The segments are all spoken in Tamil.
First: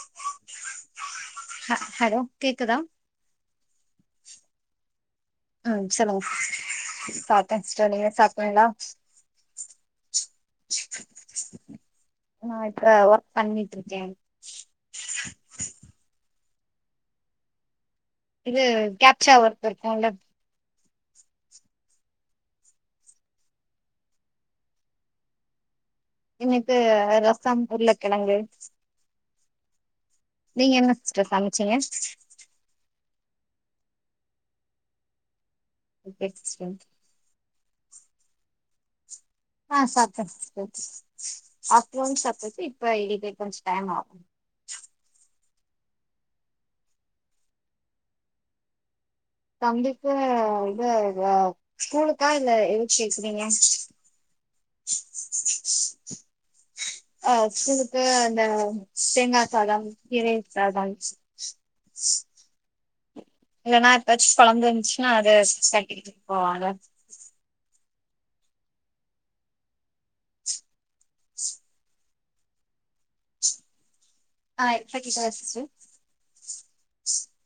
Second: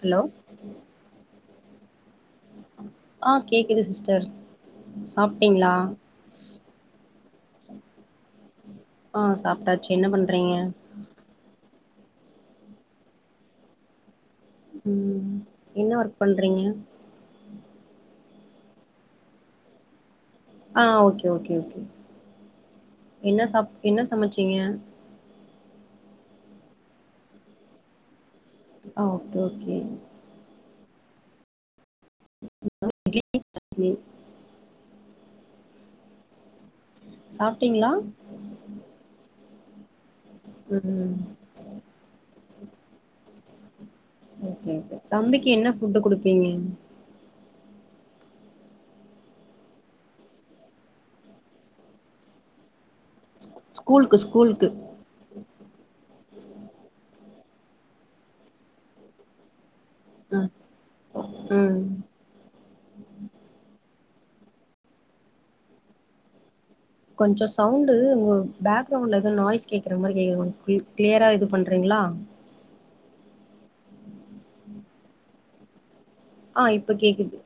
ஹலோ அ ஹலோ கேக்குதா ஆ கேக்குது சிஸ்டர் சாப்டீங்ளா ம் சொல்லுங்க சாப்ட்டே சிஸ்டர் நீங்க சாப்ட்டீங்களா ஆ சாப்ட்டாச்சு என்ன பண்றீங்க நா இப்ப ஒர்க் பண்ணிட்டு இருக்கே ம் என்ன ஒர்க் பண்றீங்க இது கேப்ச்சா ஒர்க் இருக்குல்ல ஆ ஓக்கே ஓக்கே ஓக்கே என்ன சாப் என்ன சமைச்சீங்க இன்னைக்கு ரசம் உருள கெழங்கு ஆ ஓக்கே ஓக்கே நீங்க என்ன சிஸ்டர் சமச்சீங்க நா இட்லி சட்னி ஓக்கே சிஸ்டர் சாப்டீங்ளா ஆ சாப்ட்ட சிஸ்டர் ம் ஆப்டர் நௌன் சாப்டாச்சு இப்ப இது கொஞ்சோ டைம் ஆகும் ஓக்கே ஓக்கே தம்பிக்கு என்ன ஃபுட்டு் குடுப்பீங்க தம்பிக்கு இத ஸ்கூலுக்கா இல்ல எதுக் கேக்குறீங்க ஸ்கூலுக்கு ஸ்கூலுக்கு அ ஸ்கூலுக்கு இந்த தேங்காசாதம் கீரை அ சாதம் ம் இல்லன்னா எப்பயாச்சும் கொழம்பு இருந்துச்சுன்னா அத கட்டிகிட்டு போவாங்க கொஞ்சோ சவுண்டு உங்க பேக்கிரவுண்ட்ல எதோ நாய்ஸ் கேக்குற மாறி கேக்குது கொஞ்சோ கிளியரா இது பண்றீங்ளா அ இப்ப கேக்குதா சிஸ்டர் ஆ இப்ப கேக்குது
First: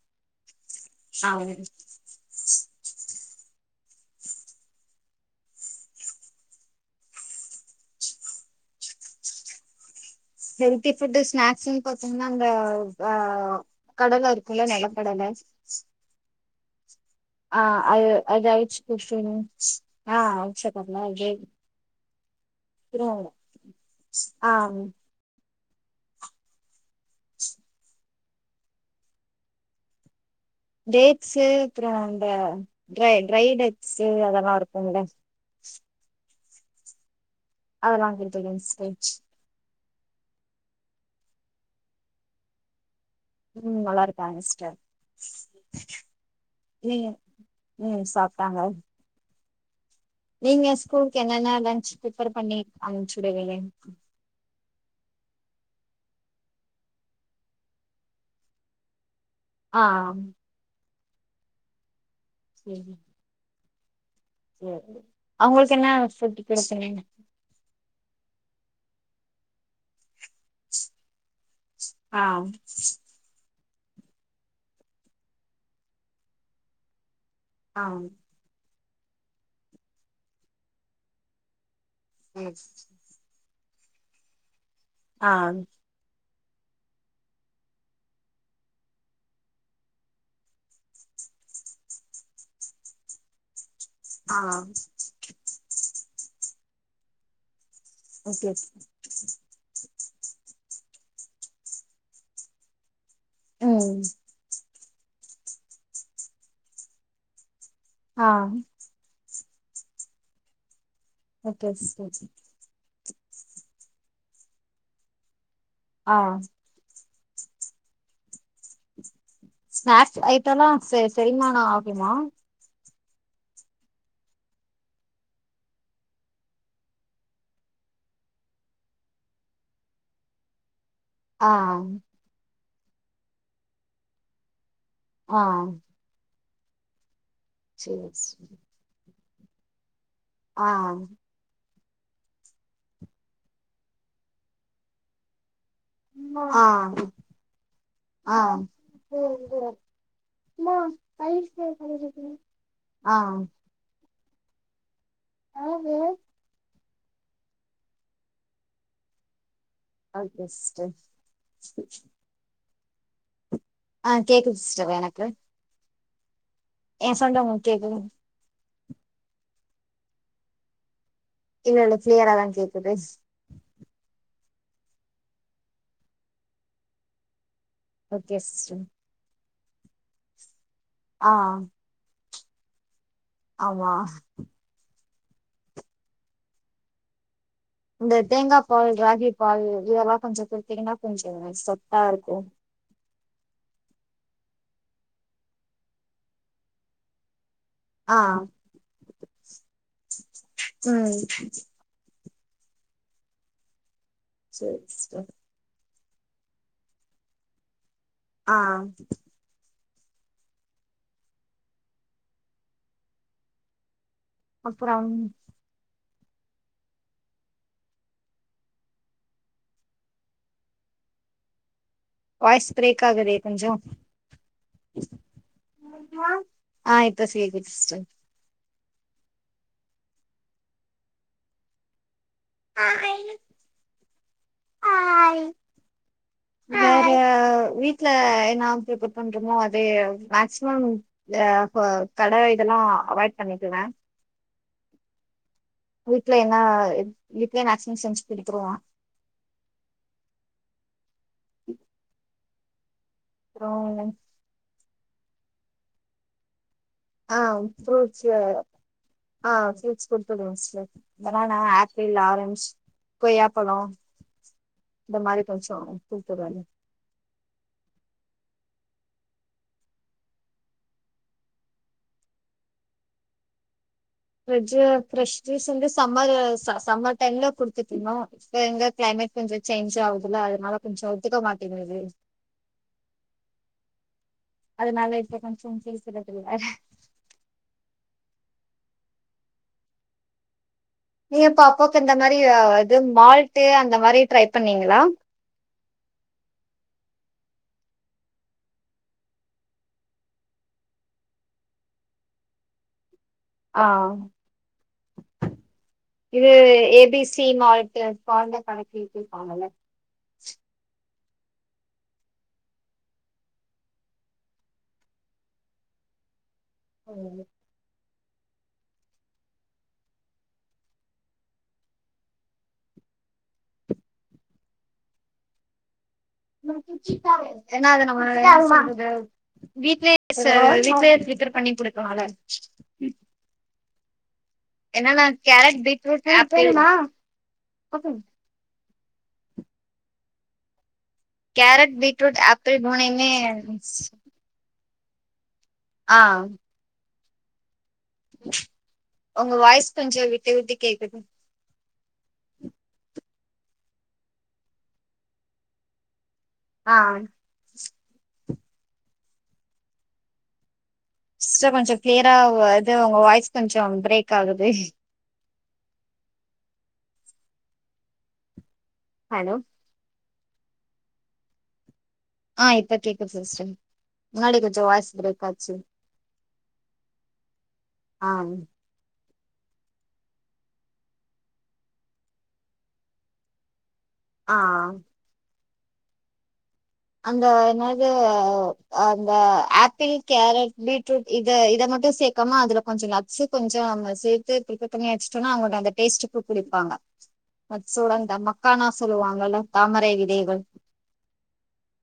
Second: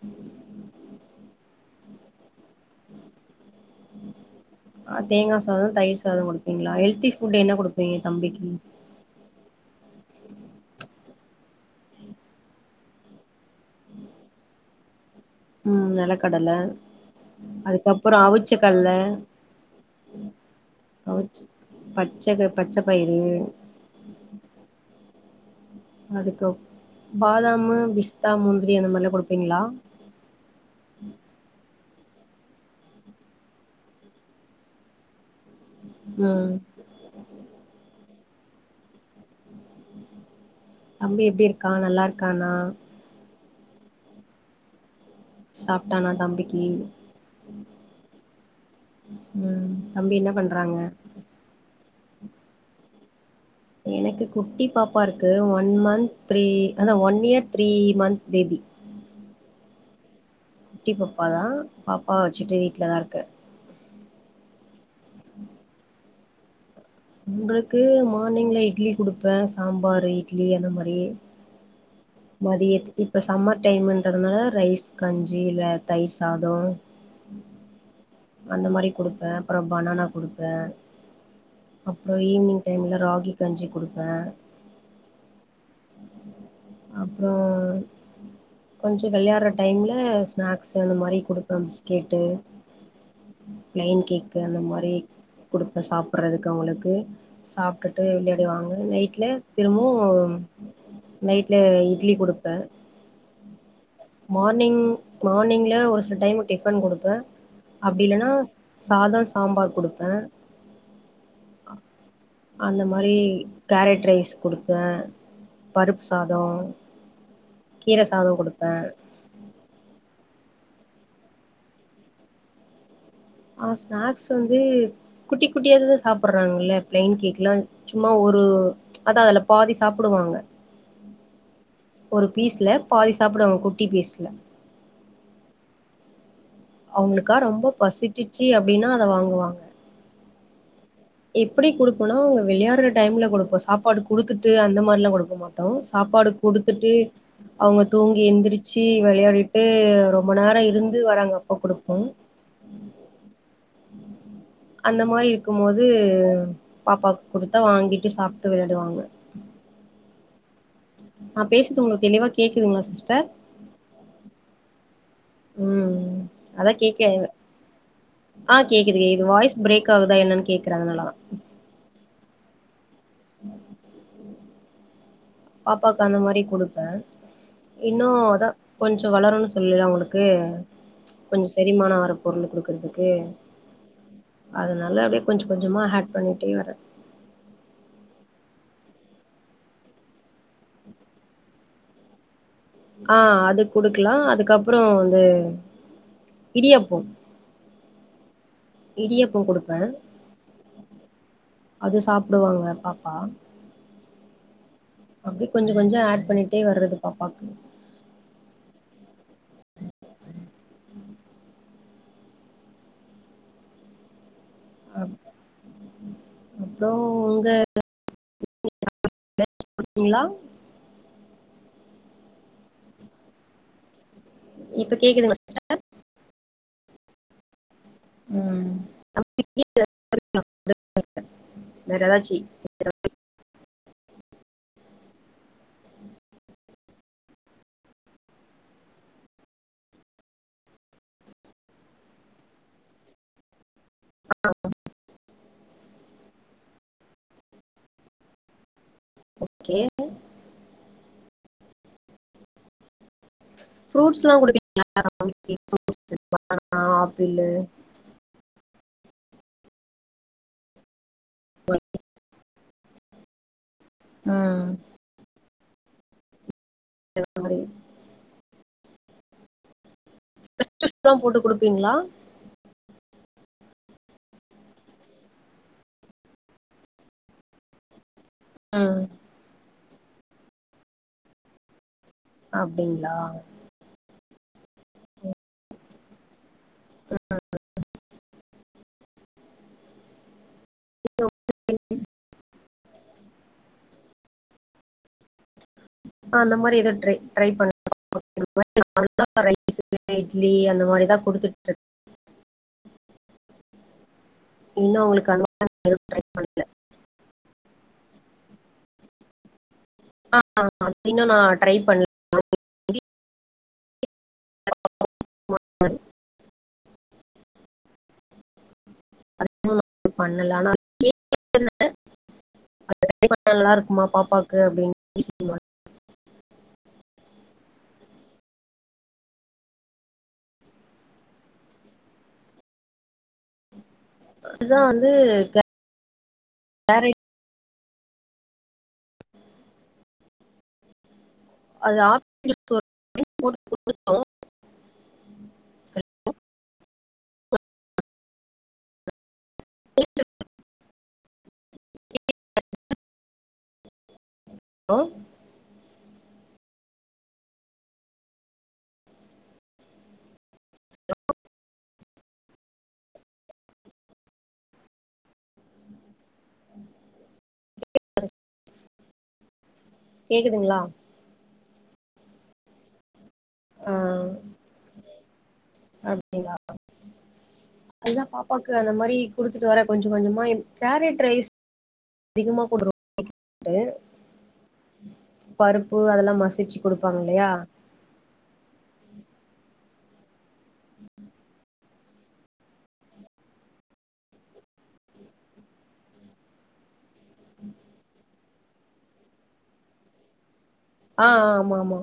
ஆ ஒரு ஆ தேங்கா சாதம் தயிர் சாதம் குடுப்பீங்ளா ஹெல்தி ஃபுட் என்ன குடுப்பீங்க தம்பிக்கு ஹெல்தி ஃபுட்டு ஸ்நேக்ஸ்ன்னு பாத்தீங்கன்னா அந்த அ கடல இருக்குல்ல நில கடலை அ நிலக்கடலை ஆ அத அது அவிச்சி குடுத்துடுவே ஆ அவிச்ச கடலை இது பச்சைக்க பச்ச பயிறு ஆ அதுக்கு கப் பாதாமு பிஸ்தா முந்திரி அந்த மாறில்லா குடுப்பீங்ளா டேட்ஸ்சு அப்றோ அந்த ட்ரை ட்ரை நட்ஸ் அதெல்லா இருக்கும்ல்ல [inaudible] அதெல்லா வாங்கிட்டு போயிட்டே சிஸ்டர் தம்பி எப்டி இருக்கா நல்லா இருக்கான்னா ம் நல்லாருக்காங்க சிஸ்டர் சாப்ட்டானா தம்பிக்கு இல்லங்க [unintelligible] சாப்ட்டாங்க உம் நீங்க ஸ்கூலுக்கு என்னன்ன லன்ச் ப்ரிஃபர் பண்ணி அனுப்ச்சுடுவீங்க எனக்கு குட்டி பாப்பா இருக்கு ஒன் மந்த் த்ரீ அ ஹா one year three month baby அ குட்டி பாப்பா தா பாப்பாவ வச்சுட்டு சேரி வீட்லதா இருக் [unintelligible] அவங்களுக்கு என்ன சொத்து பிரச்சனைன்ன உங்களுக்கு மார்னிங்ல இட்லி குடுப்பே சாம்பாரு இட்லி அந்த மாறி ஆ மதியத் இப்ப சம்மர் டைம்ன்றதுனால ரைஸ் கஞ்சி இல்ல தயிர் சாதம் ஆ அந்த மாறி குடுப்பே அப்புறோ பனானா குடுப்பே அப்றோ சேரி ஈவினிங் டைம்ல ராகி கஞ்சி குடுப்பே அ அப்றோ கொஞ்சோ விளையாட்ற டைம்ல ஸ்நாக்ஸ்சு அந்த மாறி குடுப்பே பிஸ்கெட்டு பிளைன் கேக்கு ஆ அந்த மாறி குடுப்பே சாப்பிட்றதுக்கு அவங்களுக்கு சாப்ட்டுட்டு ஓகே விளையாடிவாங்க நைட்ல திரும்பவு நைட்ல இட்லி குடுப்பே ம் மார்னிங் மார்னிங்ல ஒரு சில டைம் டிஃபன் குடுப்பே அப்டி ஆ இல்லன்னா சாதம் சாம்பார் குடுப்பே ஓக்கே சிஸ்டர் சேரி அந்த மாறி கேரட் ரைஸ் குடுப்பே பருப்பு ஆ சாதம் கீர சாதோ குடுப்பே ஸ்நாக்ஸ் ஐட்டோல்ல செரிமானோ ஆகுமா ஆ ஸ்நாக்ஸ் வந்து குட்டி குட்டிவாது தான் சாப்பிட்றாங்க பிளைன் கேக்லாம் சும்மா ஒரு அதா அதுல பாதி சாப்பிடுவாங்க ஆ ஒரு பீஸில பாதி சாப்பிடுவாங்க குட்டி பீஸ்ல ஆ அவுங்களுக்கா ரொம்ப சேரி பசிட்டுச்சு சேரி அப்படின்னா அத வாங்குவாங்க ஆ எப்படி குடுப்போன்னா அவுங்க விளையாடுற டைம்ல குடுப்போ சாப்பாடு குடுத்துட்டு அந்த மாரில்லா குடுக்க மாட்டோ சாப்பாடு ஆ குடுத்துட்டு அவங்க தூங்கி ஆ ஆ எந்திரிச்சு விளையாடிட்டு ரொம்ப நேரோ இருந்து வராங்க அப்ப குடுப்போ ஆ அந்த மாரி இருக்கும்போது பாப்பாவுக்கு குடுத்தா வாங்கிட்டு சாப்ட்டு விளையாடுவாங்க அது பெஸ் நா பேசுறது உங்களுக்கு தெளிவா கேக்குதுங்களா சிஸ்டர் ஆ கேக்குது சிஸ்டர் எனக்கு ம் அதா கேக்கே ஏ உங்கள சவுண்டு உங்களுக்கு கேக்குது ஆ கேக்குது கேக்து வாய்ஸ் பிரேக் ஆகுதா என்னன்னு கேக்குறே அதனாலதா இல்ல இல்ல கிளியராதா கேக்குது ம் பாப்பாக்கு அந்த மாரி குடுப்பே இன்னும் ஓகே அதா சிஸ்டர் கொஞ்ச சோ வளரன்னு சொல்லில உங்களுக்கு ஆ கொஞ்சோ செரிமானோ ஆவர பொருள் குடுக்குறதுக்கு ஆமா அதனால அடியே கொஞ்ச கொஞ்சமா ஹேட் பண்ணிட்டே வரே இந்த தேங்கா பால் ராகி பால் இதெல்லா கொஞ்சோ குடுத்தீங்கன்னா கொஞ்சோ ஸ்ரெண்த்தா இருக்கும் ஆ அது குடுக்கலா அதுக்கப்றோ வந்து இடியப்போ ஆ இடியப்போ குடுப்பே ம் அது சாப்பிடுவாங்க பாப்பா சரி சரி ப்படி கொஞ்ச கொஞ்சோ ஆட் பண்ணிட்டே வர்றது பாப்பாக்கு ஆ அப்புறம் அப்றோ உங்க [inaudible] வாய்ஸ் பிரேக் ஆகுதே கொஞ்சோ இப்ப கேக்குதுங்க ஆ இப்ப சேரி சிஸ்டர் ம் [inaudible] வேற ஏதாச்சு ஆ வேற வீட்ல என்ன பிரிப்பர் பண்றமோ அது மேக்சிமம் ஆ கட இதெல்லா அவாய்ட் பண்ணிக்குவே வீட்ல என்ன வீட்ல என்னாச்சு செஞ்சு குடுத்திருவே ஓகே அப்புறோ ஃப்ரூட்ஸ்ஸுல்லா குடுப்பீங்களா [inaudible] பனானா ஆப்பிள்ளு ஃப்ரூட்ஸ்ஸுல ஆ ஃப்ரூட்ஸ் குடுத்துதுடுவே சிஸ்டர் பனானா ஆப்பிள் ஆரஞ்சு கொய்யாப்பழே ம் இந்தமாரி கொஞ்சோ குடுத்துவுடுவாங்க எல்லா [inaudible] ஃப்ரஷ் ஜூஸ்ல்லா போட்டு குடுப்பீங்களா பரஜ்ஜூ ஃப்ரெஷ் ஜூஸ் வந்து சம்மர்ரு ச சம்மர் டைம்ல குடுத்துட்ருதோ இப்ப எங்க ம் க்ளைமேட் கொஞ்சோ சேஞ்ச் ஆவுதுல அதுனால கொஞ்சோ ஒத்துக்க மாட்டேங்கது அப்டிங்களா அதுனால இப்ப கொஞ்சோ பேசுறதில்ல ம் ஆ [inaudible] நீங்க பாப்பாவுக்கு இந்த மாரி அ இது மால்ட்டு அந்த மாரி ட்ரை பண்ணீங்களா ஆ அந்த மாரி எது ட்ரை ட்ரை பண்ண [inaudible] ரைஸ்ஸு இட்லி அந்த மாரி தா குடுத்துட்ருக் ஆ இன்னு உங்களுக்கு அந்த மாரி ட்ரை இது பண்ணல ஏ பி சீ மால்ட்டு பால்ல கலக்கிட்டு பாங்கல்ல ஆ அ இன்னு நா ட்ரை பண்ணுல ஒ ஓ [inaudible] பண்ணல ஆனா அது கேட்டுகிட்டு இருந்தே அது ட்ரை பண்ண நல்லா இருக்குமா பாப்பாக்கு அப்டின்னு ஏ பி சி மால் என்னா அது நம்ம என்ன சொல்றது வீட்லயே செ வீட்லயே பிரிப்பர் பண்ணி குடுக்காலால்ல வந்து என்னன்னா கேரட் பீட்ரூட்டு கேரட் அது பீட்ரூட் ஆப்ஷன் ஆப்பிள் மூனையுமே மீக்ஸ் ஆ உங்க வாய்ஸ் கொஞ்சோ விட்டு விட்டு கேக்குது [inaudible] ஹலோ ஆ சிஸ்டர் கொஞ்சோ கிளியரா ஓ இது உங்க வாய்ஸ் கொஞ்சோ பிரேக் ஆகுது [inaudible] ஹலோ கேக்குதுங்களா ஆ இப்ப கேக்குது சிஸ்டர் ஆ முன்னாடி கொஞ்சோ வாய்ஸ் ப்ரேக் ஆச்சி அப்டியா அதுதா ஆ பாப்பாக்கு அந்த மாரி குடுத்துட்டு வரே கொஞ்ச கொஞ்சமா இம் கேரட் ரைஸ் அதிகமா போடுறோ [inaudible] ட்டு ஆ ஆ பருப்பு அதெல்லா மசிச்சி அங்க என்னது இது அந்த ஆப்பிள் கேரட் பீட்ரூட் இத இத மட்டு சேக்காம அதுல கொஞ்சோ நட் ஸ்ஸு கொஞ்ச நம்ம சேத்து பிரிப்பர் பண்ணி வச்சிட்டோனா அவுங்க [unintelligible] அந்த டேஸ்டுக் குடிப்பாங்க நட்ஸ்ஸு ஒட இந்த மக்கானா சொல்லுவாங்கல்ல தாமரை விதைகள் ஆஆ ஆமா ஆமா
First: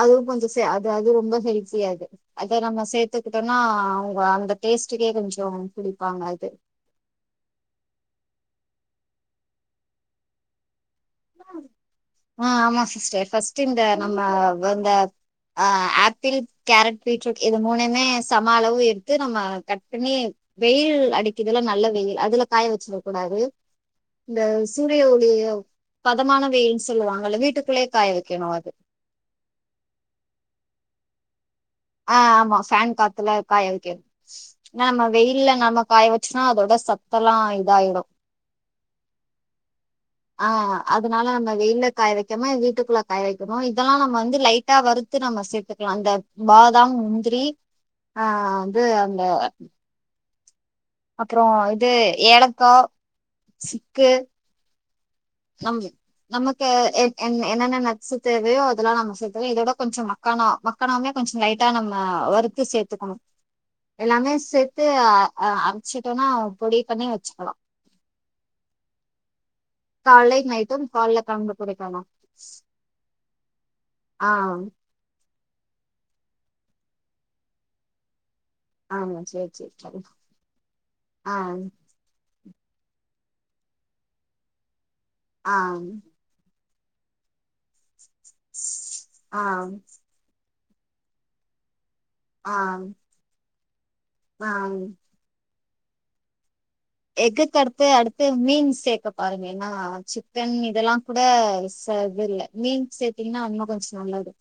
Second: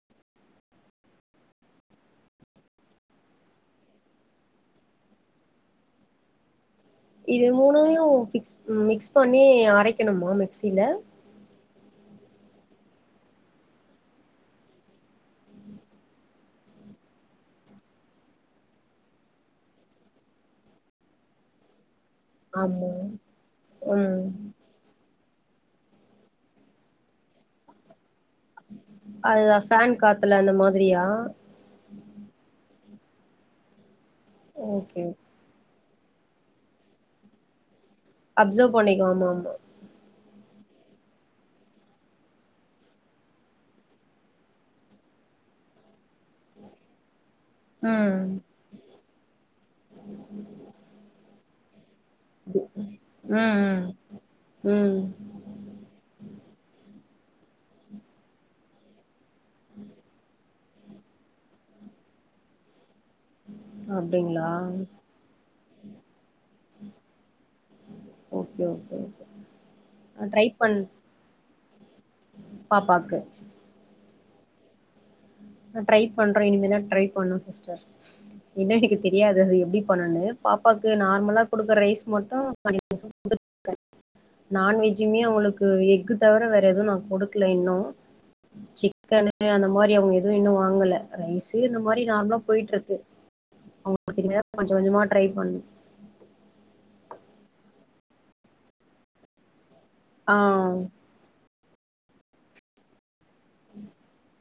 அதுவு கொஞ்ச சே அது அது ரொம்ப ஹெல்த்தி அது அத நம்ம சேத்துக்கிட்டோனா அவுங்க அந்த டேஸ்ட்டுக்கே கொஞ்சு குடிப்பாங்க அது இது மூணையும் ஃபிக்ஸ் ம் மிக்ஸ் பண்ணி அரைக்கணுமா மிக்ஸில ஆ ஆமா சிஸ்டர் ஃபர்ஸ்ட் இந்த நம்ம வந்த ஆ ஆப்பிள் கேரட் பீட்ரூட் இது மூணையுமே சம அளவு எடுத்து நம்ம கட் பண்ணி வெயில் அடிக்கிதுல்ல நல்ல வெயில் அதுல காய ஆமா வச்சியிடக் கூடாது ம் இந்தஸ் சூரிய ஒளியோ பதமான வெயிலுன் சொல்லுவாங்கல்ல வீட்டுக்குள்ளே காய வெக்கணு அத் அதுதா ஃபேன் காத்துல அந்த மாதிரியா ஆ ஆமா ஃபேன் காத்துல காய வைக்க ஓகே நாம வெயி இல்ல நம்ம காய வச்சுனா அதோட சத்தெல்லா இதாய்டு அப்சர்வ் பண்ணிக்கு ஆமா ஆமா ஆ அதனால நம்ம வெயில்ல காய் வைக்காம வீட்டுக்குள்ள காய வைக்கணும் இதெல்லா நம்ம வந்து லைட் ட்டா வறுத்து நம்ம சேத்துக்லா அந்த பாதாம் முந்திரி ம் ஆ து அந்த அப்றோ இது ஏலக்கா ம் ம் சிக்கு ம் நம் நமக்கு எ என் என்னென்ன நட்ஸு தேவையோ அதெல்ல நம்ம சேத் எ இதோட கொஞ்சு மக்கானா மக்கானாமே கொஞ்சு லைட்டா நம்ம வறுத்து சேத்துக்கணு எல்லாமே அப்டிங்களா சேத்து அ அ அம்ச்சிட்டோனா பொடி பண்ணி வச்சிக்கலா ஓகே ஓகே நா ட்ரை காலேக் பண் நைட்டு பால்ல கலந்து குடிக்கணு பாப்பாக்கு ஆ ட்ரை பண்றோ இனிமேதா ட்ரை பண்னு சிஸ்டர் இன்னும் ஆ எனக் தெரியாது சேரி அது சேரி எப்டி சரி பண்னுனு பாப்பாக்கு ஆ நார்மலா குடுக்க ரைஸ் மட்டு [unintelligible] நான்வெஜ்யுமே ஆ அவ்ளுக்கு எக்கு தவர வேற எது நா குடுக்கல இன்னு சிக்கனு ஆ அந்த மாரி அவுங்க எதுவு இன்னு வாங்கல ரைசே இந்த மாரி நார்மலா ஆ போயிட்ருக்கு [unintelligible] நேர் கொஞ்ச ஆ கொஞ்சமா ட்ரை பண்ணு எக்குக்கு அடுத்து அடுத்து மீன் சேக்க பாருங்க ஏன்னா ஆ சிக்கன் இதெல்லா கூட சதுல்ல மீன் சேத்தீங்கன்னா இன்னு கொன்ச் நல்லது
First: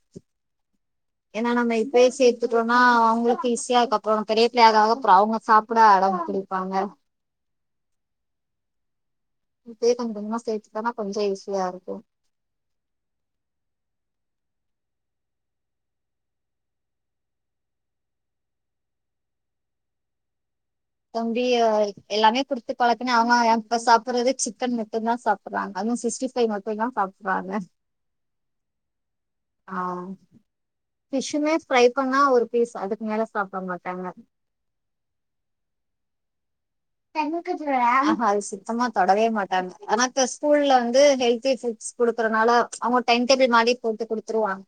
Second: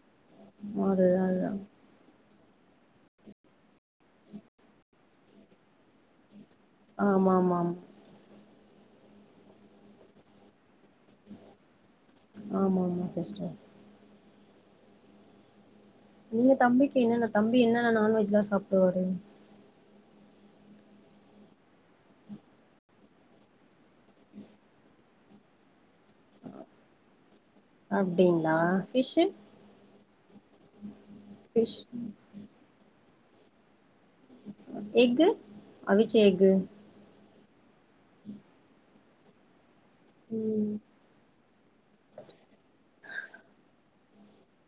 அதுதா ஏன்னா நம்ம இப்பயே சேத் த்துட்டோனா அவ்ங்ளுக்கு ஈஸியா அக்கப்ரோ பெரிய பிள்ளை ஆக ஆக அப்றோ அவ்ங்ளு சாப்பிட அடம் பிடிப்பாங்க ஆமாமாம் இது கொன்ஜ் கொஞ்சமா சேத்துட்டனா கொஞ்ச ஈஸியா இருக்கு ஆமா ஆமா பெஸ்ட்டு நீங்க தம்பிக்கு என்னன்னா தம்பி என்னன்னா நான்வெஜ்லா சாப்டுவாரு தம்பியாய் எல்லாமே குடுத்து பழக்குனே அவ்ங்க ஏ இப்ப சாப்புறதே சிக்கன் மட்டுன்தா சாப் ப்புரா அதூ சிக்ஸ்டி ஃபை மட்டு தா சாப்றாங்க அப்டிங்ளா ஃபிஷ்ஷு ஆ ஃபிஷுமே ஃபிஷ் ஃப்ரை பண்ணா ஒரு பீஸ் அதுக்கு மேல சாப்ட மாட்டாங்க எஃகு அவிச்ச எஃகு ஆஆ சுத்தமா தொடவே மாட்டாங் ஆனாக்கஸ் ஸ்கூல்ல ம் வந்து ஹெல்தி ஃபுட்ஸ் குடுக்றனால அவங்க டென் டேபிள் மாதி போட்டு கொடுத்துருவான்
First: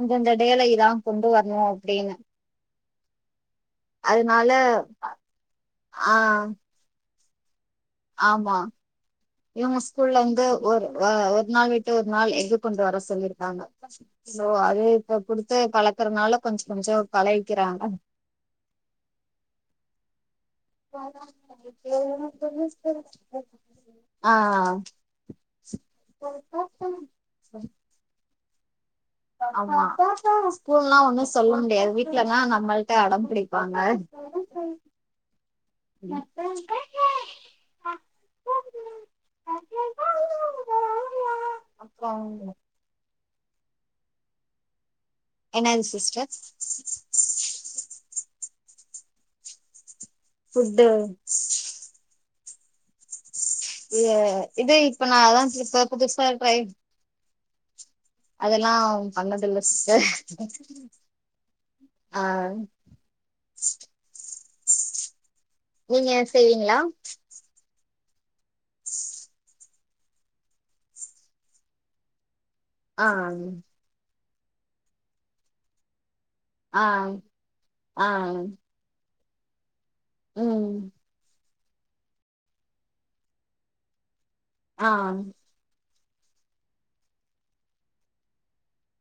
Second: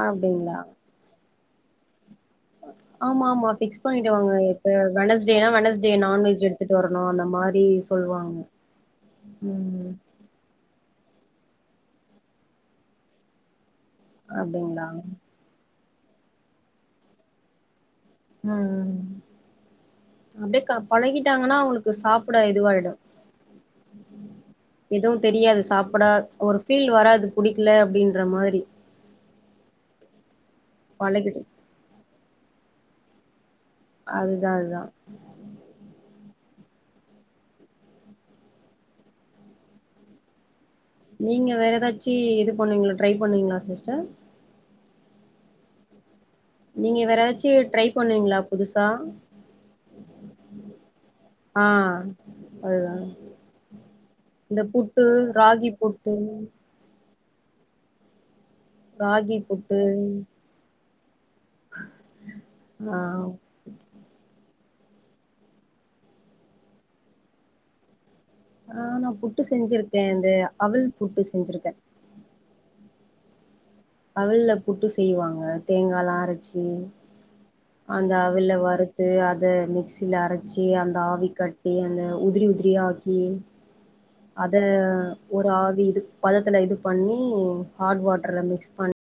இந்தந்த அப்டிங்களா டேல இதா கொண்டு வரணு அப்டின்னு ஆமா ஆமா ஃபிக்ஸ் பண்ணிடுவாங்க அதனால இப்ப வனஸ்டேயா வனஸ்டே நான்வெஜ் எடுத்துட் தோரன்ணொ அந்த மாரி சொல்லுவாங்க ஆம்மா இவுங்க ம் ஸ்கூல்ல வந்து ஒர் அ ஒரு நாள் விட்டு ஒர் நாள் எக் கொண்டு வர சொல்லிருக்காங்க. சோ அது அப்டிங்களா இப்ப குடுத்து கலக்கறதுனால கொஞ்செ கொஞ்செ பழகிக்கிறாங்க. அ அ... அப்டெ க பழகிட்டாங்கன்னா அவுங்களுக்கு சாப்புட இதுவாயிடு ஆ எதுவு தெரியாது சாப்புட ஒரு ஃபீல் வராது. புடிக்ல அப்படின்ற மாதிரி. ஆம்மா ஸ்கூல்லா ஒண்ணு பழகிடு சொல்லமுடியாது, வீட்லன்னா நம்மள்ட்ட அடம்புடி பாங்க அதுதா அதுதா [unintelligible] நீங்க வேற அப்றோ ஏதாச்சி, இது பண்ணுவீங்களா ட்ரை பண்ணுவீங்களா சிஸ்டர். என்னாது சிஸ்டர். நீங்க வேர எதாச் சு ட்ரை பண்ணுவிங்களா புதுசா சிஸ்டர் அ. அதுதா இ இந்த இது இப்ப புட்டு நா அதா ராகி புதுசா புட்டு, புதுசா அதல்லாம் ராகி பண்ணதில்ல புட்டு சிஸ்டர், அ அ நீங்க செய்வீங்ளா. அ.. நா புட்டு செஞ்சிருக்கே இந்த அவள் புட்டு செஞ்சிருக்க ஆ அவள்ள புட்டு செய்வாங்க தேங்கால்லா அரச் ஆ ஆ அந்த அவுள்ள வறுத்து, அத மிக்சில அரச்சு ம் அந்த ஆவி கட் டியே அந்த உதிறி உதிறி ஆக்கி அத ஆ ஒரு ஆவி இது பதத்துல இது பண்ணி, ஹாட் வாட்டர்ல மிக்ஸ் பண்